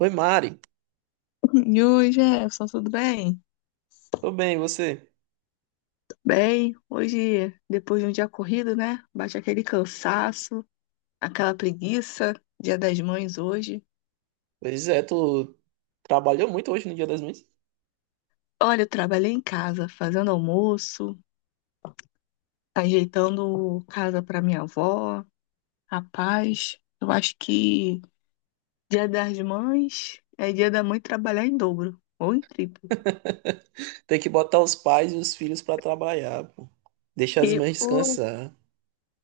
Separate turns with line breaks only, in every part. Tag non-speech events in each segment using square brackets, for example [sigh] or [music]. Oi, Mari.
E oi, Jefferson, tudo bem?
Tô bem, e você?
Tudo bem, hoje, depois de um dia corrido, né? Bate aquele cansaço, aquela preguiça, Dia das Mães hoje.
Pois é, tu trabalhou muito hoje no Dia das Mães?
Olha, eu trabalhei em casa, fazendo almoço, ajeitando casa para minha avó. Rapaz, eu acho que Dia das Mães é dia da mãe trabalhar em dobro, ou em triplo.
[laughs] Tem que botar os pais e os filhos pra trabalhar, pô. Deixar as
E,
mães
pô,
descansar.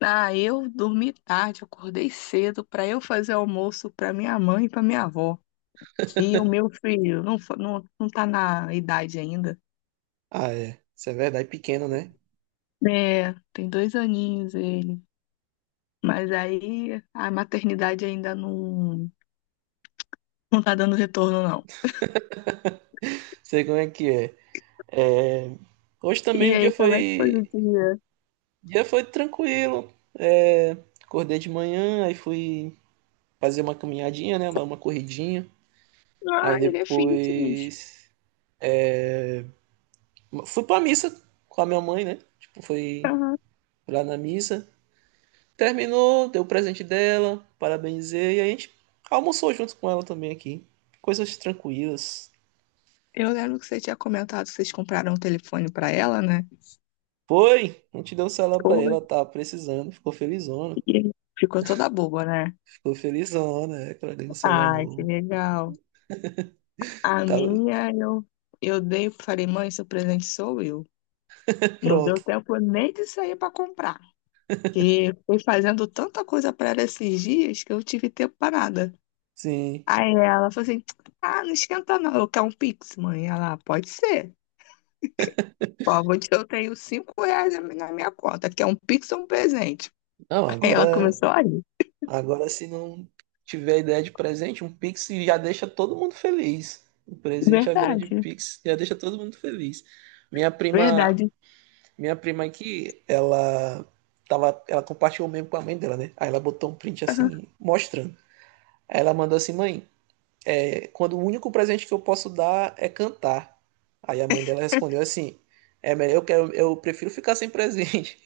ah, eu dormi tarde, acordei cedo para eu fazer almoço para minha mãe e para minha avó. E o meu
[laughs]
filho não, não, não tá na idade ainda.
Ah, é. Isso é verdade, pequeno, né?
É, tem 2 aninhos ele. Mas aí a maternidade ainda não, não tá dando retorno, não.
[laughs] Sei como é que é. Hoje
E
também o dia
aí, como é que foi o
foi,
dia?
o dia foi tranquilo. É, acordei de manhã, aí fui fazer uma caminhadinha, né? Dar uma corridinha. Aí
Ah, ele é filho fitness.
depois fui pra missa com a minha mãe, né? Tipo, fui
Aham.
lá na missa. Terminou, deu o presente dela, parabenizei, e a gente almoçou junto com ela também aqui. Coisas tranquilas.
Eu lembro que você tinha comentado que vocês compraram um telefone pra ela, né?
Foi, a gente deu um celular pra
Pô,
ela, ela tava precisando, ficou felizona.
e ficou toda boba, né?
Ficou felizona, é, que ela ganhou um celular
Ai, que
novo.
legal. A
Tava
minha, eu dei, falei, mãe, seu presente sou eu.
[laughs]
Não
pronto,
deu tempo nem de sair pra comprar. Que foi fazendo tanta coisa para ela esses dias que eu tive tempo para nada.
sim.
Aí ela falou assim: Ah, não esquenta não, eu quero um Pix, mãe. Ela, "Ah, pode ser. Ó, [laughs] eu tenho R$ 5 na minha conta, quer um Pix ou um presente?"
Não,
Aí ela
agora,
começou a rir.
agora se não tiver ideia de presente, um Pix já deixa todo mundo feliz. O presente agora de
Verdade,
Pix já deixa todo mundo feliz. Minha prima,
verdade.
Minha prima aqui, ela tava, ela compartilhou mesmo com a mãe dela, né? Aí ela botou um print assim,
[laughs]
mostrando. Aí ela mandou assim, mãe, é, quando o único presente que eu posso dar é cantar. Aí a mãe dela respondeu assim, é melhor, eu quero, eu prefiro ficar sem presente.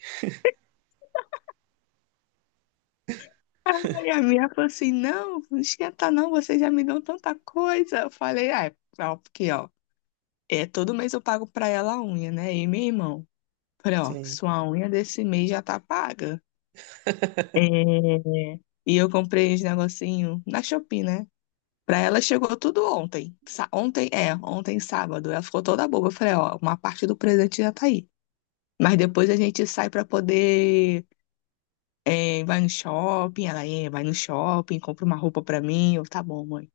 Aham. Aí a minha falou assim: Não, não esquenta não, vocês já me dão tanta coisa. Eu falei: Ah, é, ó, porque ó, é, todo mês eu pago para ela a unha, né? E meu irmão. Falei,
[laughs]
ó,
Sim,
sua unha desse mês já tá paga. É. E eu comprei esse negocinho na Shopee, né? Pra ela chegou tudo ontem. Ontem, é, ontem sábado. Ela ficou toda boba. Eu falei, ó, uma parte do presente já tá aí. Mas depois a gente sai pra poder. Vai no shopping, compra uma roupa pra mim. Eu, tá bom, mãe.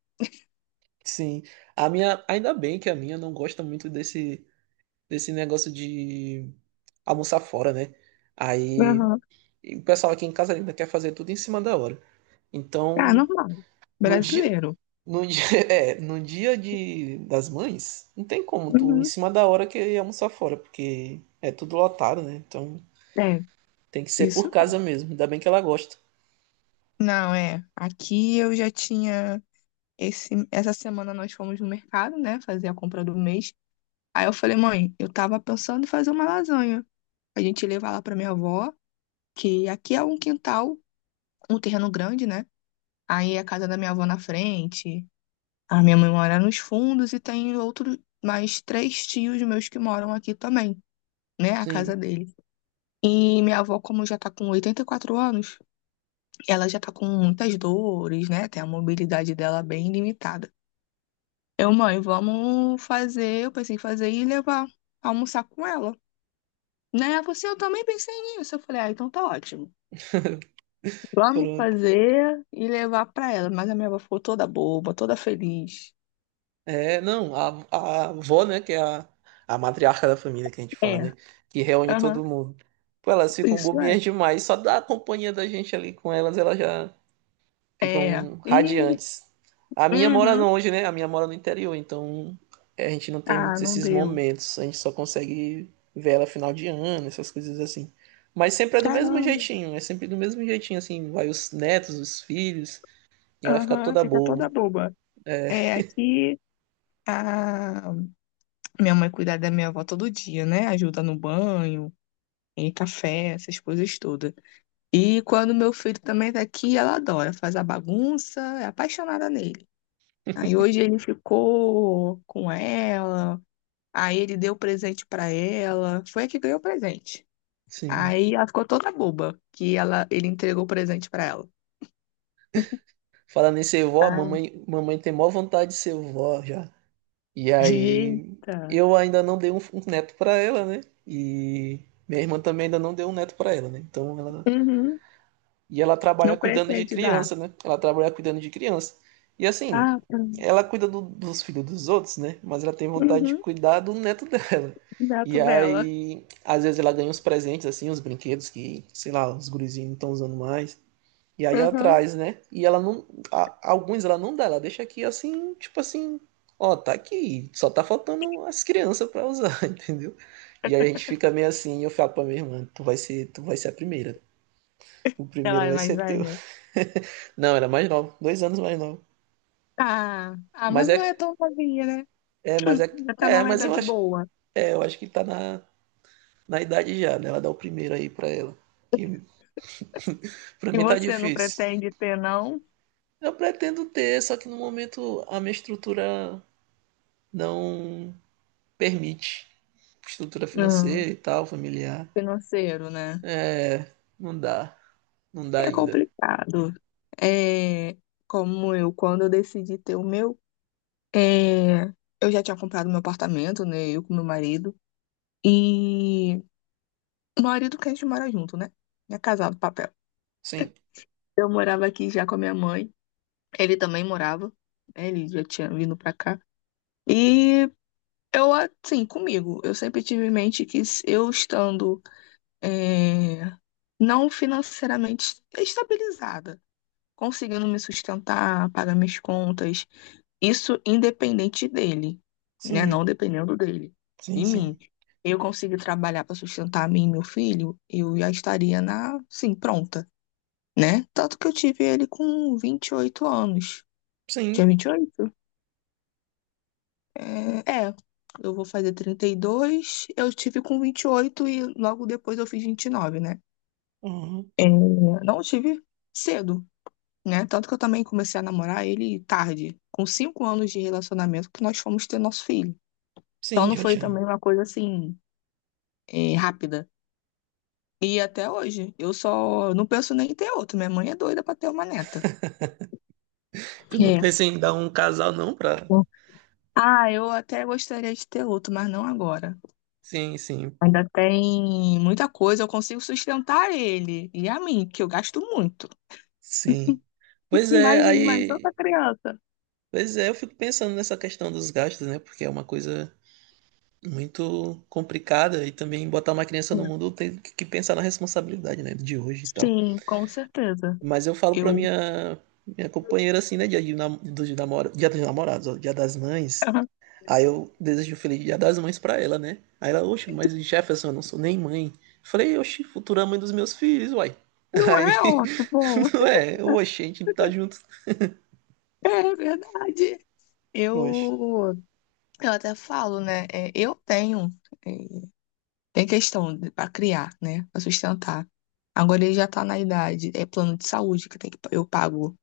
sim. A minha, ainda bem que a minha não gosta muito desse negócio de almoçar fora, né? Aí
Aham.
e o pessoal aqui em casa ainda quer fazer tudo em cima da hora.
Ah,
Então,
normal.
no dia,
Brasileiro.
No dia, [laughs] é, no dia de, das mães, não tem como tu em
Uhum.
cima da hora querer almoçar fora, porque é tudo lotado, né? Então
É,
tem que ser
isso.
por
É.
casa mesmo. Ainda bem que ela gosta.
Não, é. Aqui eu já tinha. Essa semana nós fomos no mercado, né? Fazer a compra do mês. Aí eu falei, mãe, eu tava pensando em fazer uma lasanha. A gente levar lá pra minha avó, que aqui é um quintal, um terreno grande, né? Aí a casa da minha avó na frente, a minha mãe mora nos fundos e tem outro, mais três tios meus que moram aqui também, né? A casa
Sim,
dele. E minha avó, como já tá com 84 anos, ela já tá com muitas dores, né? Tem a mobilidade dela bem limitada. Eu, mãe, vamos fazer, eu pensei em fazer e levar, almoçar com ela. Né? Ela falou assim, eu também pensei nisso. Eu falei, ah, então tá ótimo.
[laughs]
Vamos
pronto.
fazer e levar pra ela. Mas a minha avó ficou toda boba, toda feliz.
É, não, a avó, né, que é a matriarca da família que a gente fala,
É,
né? Que reúne
aham,
todo mundo. Pô, elas ficam
isso é.
bobinhas demais, só da companhia da gente ali com elas, ela já.
É.
Ficam
Ih,
radiantes. A minha mora
uhum.
longe, né? A minha mora no interior, então é, a gente não tem
Ah,
muitos
não
esses
deu.
momentos. A gente só consegue ver ela final de ano, essas coisas assim. Mas sempre é do mesmo
Caramba.
jeitinho, é sempre do mesmo jeitinho, assim. Vai os netos, os filhos, e ela fica
Aham,
toda
fica toda
boba.
boba.
É,
É, aqui a minha mãe cuida da minha avó todo dia, né? Ajuda no banho, em café, essas coisas todas. E quando meu filho também tá aqui, ela adora, faz a bagunça, é apaixonada nele. Aí hoje ele ficou com ela, aí ele deu presente pra ela, foi a que ganhou o presente.
sim.
Aí ela ficou toda boba que ela, ele entregou o presente pra ela.
Falando em ser vó, a
Ah,
mamãe, mamãe tem maior vontade de ser vó já. E aí
eita.
eu ainda não dei um neto pra ela, né? E minha irmã também ainda não deu um neto pra ela, né? Então ela
Uhum.
E ela trabalha
Não
cuidando de
pretende dar.
criança, né? Ela trabalha cuidando de criança. E assim,
Ah, tá.
ela cuida do- dos filhos dos outros, né? Mas ela tem vontade de
Uhum.
cuidar do neto [laughs] dela.
Neto
E
dela.
aí, às vezes ela ganha uns presentes, assim, uns brinquedos que, sei lá, os gurizinhos não estão usando mais. E aí ela
Uhum.
traz, né? E ela não. a- alguns ela não dá, ela deixa aqui assim, tipo assim, ó, tá aqui, só tá faltando as crianças pra usar, [laughs] entendeu? E aí a gente fica meio assim, eu falo pra minha irmã, tu vai ser a primeira. O
Ela
primeiro
é
vai
mais
ser teu.
velha.
[laughs] Não, era mais nova. Dois anos mais nova.
Ah, ah, mas
Mas
não é
é,
tão novinha, né?
é, mas é,
Já tá
é,
numa
mas eu
idade
acho,
boa.
é, eu acho que tá na idade já, né? Ela dá o primeiro aí pra ela. Que pra
E
mim tá
você não
difícil.
pretende ter, não?
Eu pretendo ter, só que no momento a minha estrutura não permite. Estrutura
Hum,
financeira e tal, familiar.
financeiro, né?
É, Não dá. Não dá
É
ainda.
complicado. É, como eu, quando eu decidi ter o meu, é, eu já tinha comprado meu apartamento, né? Eu com meu marido. E o marido que a gente mora junto, né? É casado, papel.
Sim,
Eu morava aqui já com a minha mãe. Ele também morava. Né, ele já tinha vindo pra cá. E eu, assim, comigo, eu sempre tive em mente que se eu estando, é, não financeiramente estabilizada conseguindo me sustentar, pagar minhas contas. Isso independente dele, né? Não
sim,
dependendo dele,
sim,
de mim.
sim.
Eu consegui trabalhar para sustentar a mim e meu filho, eu já estaria na, sim, pronta, né? Tanto que eu tive ele com 28 anos.
Sim.
Tinha 28? É, é, eu vou fazer 32. Eu tive com 28 e logo depois eu fiz 29, né?
Uhum.
É, não tive cedo, né? Tanto que eu também comecei a namorar ele tarde, com 5 anos de relacionamento, que nós fomos ter nosso filho. Então
Sim,
não
já
foi
tinha.
também uma coisa assim, rápida. E até hoje, eu só não penso nem em ter outro. Minha mãe é doida pra ter uma neta.
Tu não
É.
pensa em dar um casal, não, pra.
Ah, eu até gostaria de ter outro, mas não agora.
Sim, sim.
Ainda tem muita coisa, eu consigo sustentar ele e a mim, que eu gasto muito.
Sim. Pois é,
Imagine mais
aí,
outra criança.
pois é, eu fico pensando nessa questão dos gastos, né? Porque é uma coisa muito complicada e também botar uma criança no mundo tem que pensar na responsabilidade, né, de hoje e tal.
Sim, com certeza.
Mas eu falo pra
Eu.
minha companheira assim, né, dia de nam- dos namora, dia dos namorados, ó, dia das mães. Aí
[laughs]
eu desejo um feliz dia das mães pra ela, né? Aí ela, oxe, mas Jefferson, eu não sou nem mãe. Eu falei, oxe, futura mãe dos meus filhos, uai.
Não
Aí,
é ótimo.
[laughs] não é, oxe, a gente tá junto.
[laughs] É verdade.
Oxe,
Eu, eu até falo, né? Eu tenho, é, tem questão para criar, né? Para sustentar. Agora ele já tá na idade, é plano de saúde que tem que eu pago,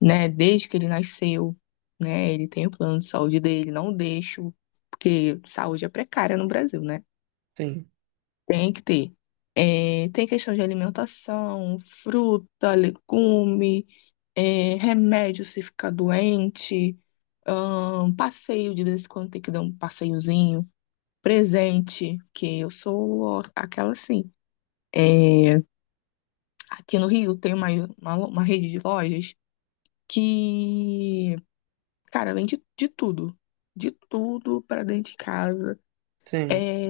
né? Desde que ele nasceu, né? Ele tem o plano de saúde dele, não deixo, porque saúde é precária no Brasil, né?
sim,
Tem que ter. É, tem questão de alimentação, fruta, legume, remédio se ficar doente, passeio de vez em quando tem que dar um passeiozinho, presente, que eu sou aquela assim. É, aqui no Rio tem uma, uma rede de lojas que, cara, vende de tudo. De tudo para dentro de casa.
sim.
É,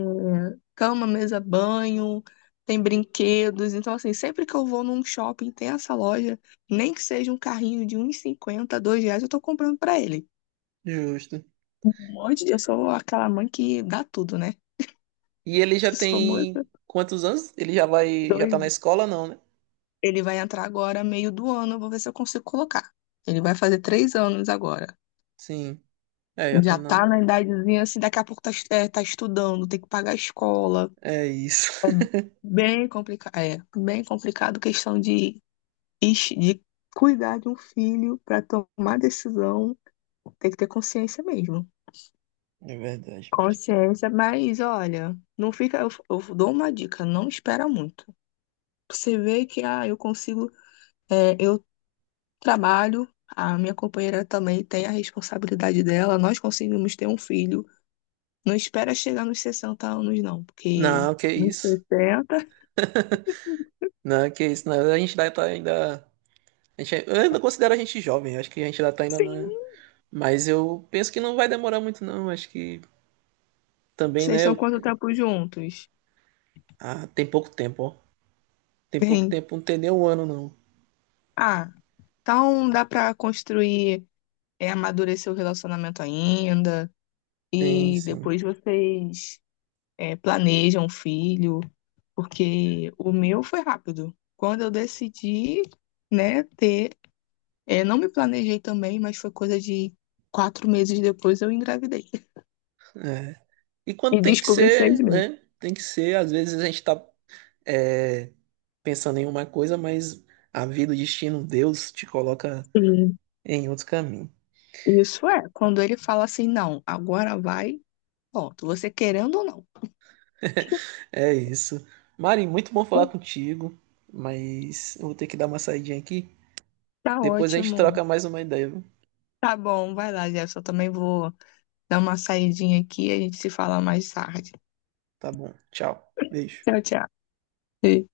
cama, mesa, banho, tem brinquedos. Então, assim, sempre que eu vou num shopping, tem essa loja, nem que seja um carrinho de um e cinquenta R$ 2, eu tô comprando pra ele.
Justo.
Um monte de... Eu sou aquela mãe que dá tudo, né? [laughs]
E ele já
Eu sou muito
tem quantos anos? Ele já vai, já tá na
doida.
escola, não, né?
Ele vai entrar agora, meio do ano, eu vou ver se eu consigo colocar. Ele vai fazer 3 anos agora.
Sim. É, já tá
Já tá
na.
na idadezinha, assim, daqui a pouco tá, tá estudando, tem que pagar a escola.
É isso.
É
[laughs]
é, bem complicado questão de de cuidar de um filho para tomar decisão, tem que ter consciência mesmo.
É verdade, mas.
Consciência, mas olha, não fica. Eu dou uma dica, não espera muito. Você vê que eu consigo, eu trabalho, a minha companheira também tem a responsabilidade dela, nós conseguimos ter um filho. Não espera chegar nos 60 anos, não, porque
Não, que
nos
isso.
60
Não, que isso. Não, a gente ainda tá ainda. A gente, eu ainda considero a gente jovem, acho que a gente ainda tá ainda
sim.
na. Mas eu penso que não vai demorar muito, não. Acho que também,
Vocês
né?
estão
eu-
quanto tempo juntos?
Ah, tem pouco tempo, ó. Tem pouco
Bem,
tempo, não tem nem um ano, não.
ah, então dá para construir amadurecer o relacionamento ainda,
Tem,
e
sim.
depois vocês planejam um filho, porque o meu foi rápido. Quando eu decidi, né, ter, não me planejei também, mas foi coisa de 4 meses depois eu engravidei.
É. E quando
E
tem que
descobri seis
ser,
meses.
né? Tem que ser, às vezes a gente tá. é, pensando em uma coisa, mas a vida, o destino, Deus te coloca
Sim,
em outro caminho.
isso é. Quando ele fala assim, não, agora vai, pronto, você querendo ou não.
[laughs] É isso. Mari, muito bom falar contigo, mas eu vou ter que dar uma saidinha aqui.
Tá
Depois a gente
ótimo.
troca mais uma ideia, viu?
Tá bom, vai lá, Jefferson. Eu também vou dar uma saidinha aqui e a gente se fala mais tarde.
Tá bom. Tchau. Beijo.
Tchau, tchau. Beijo.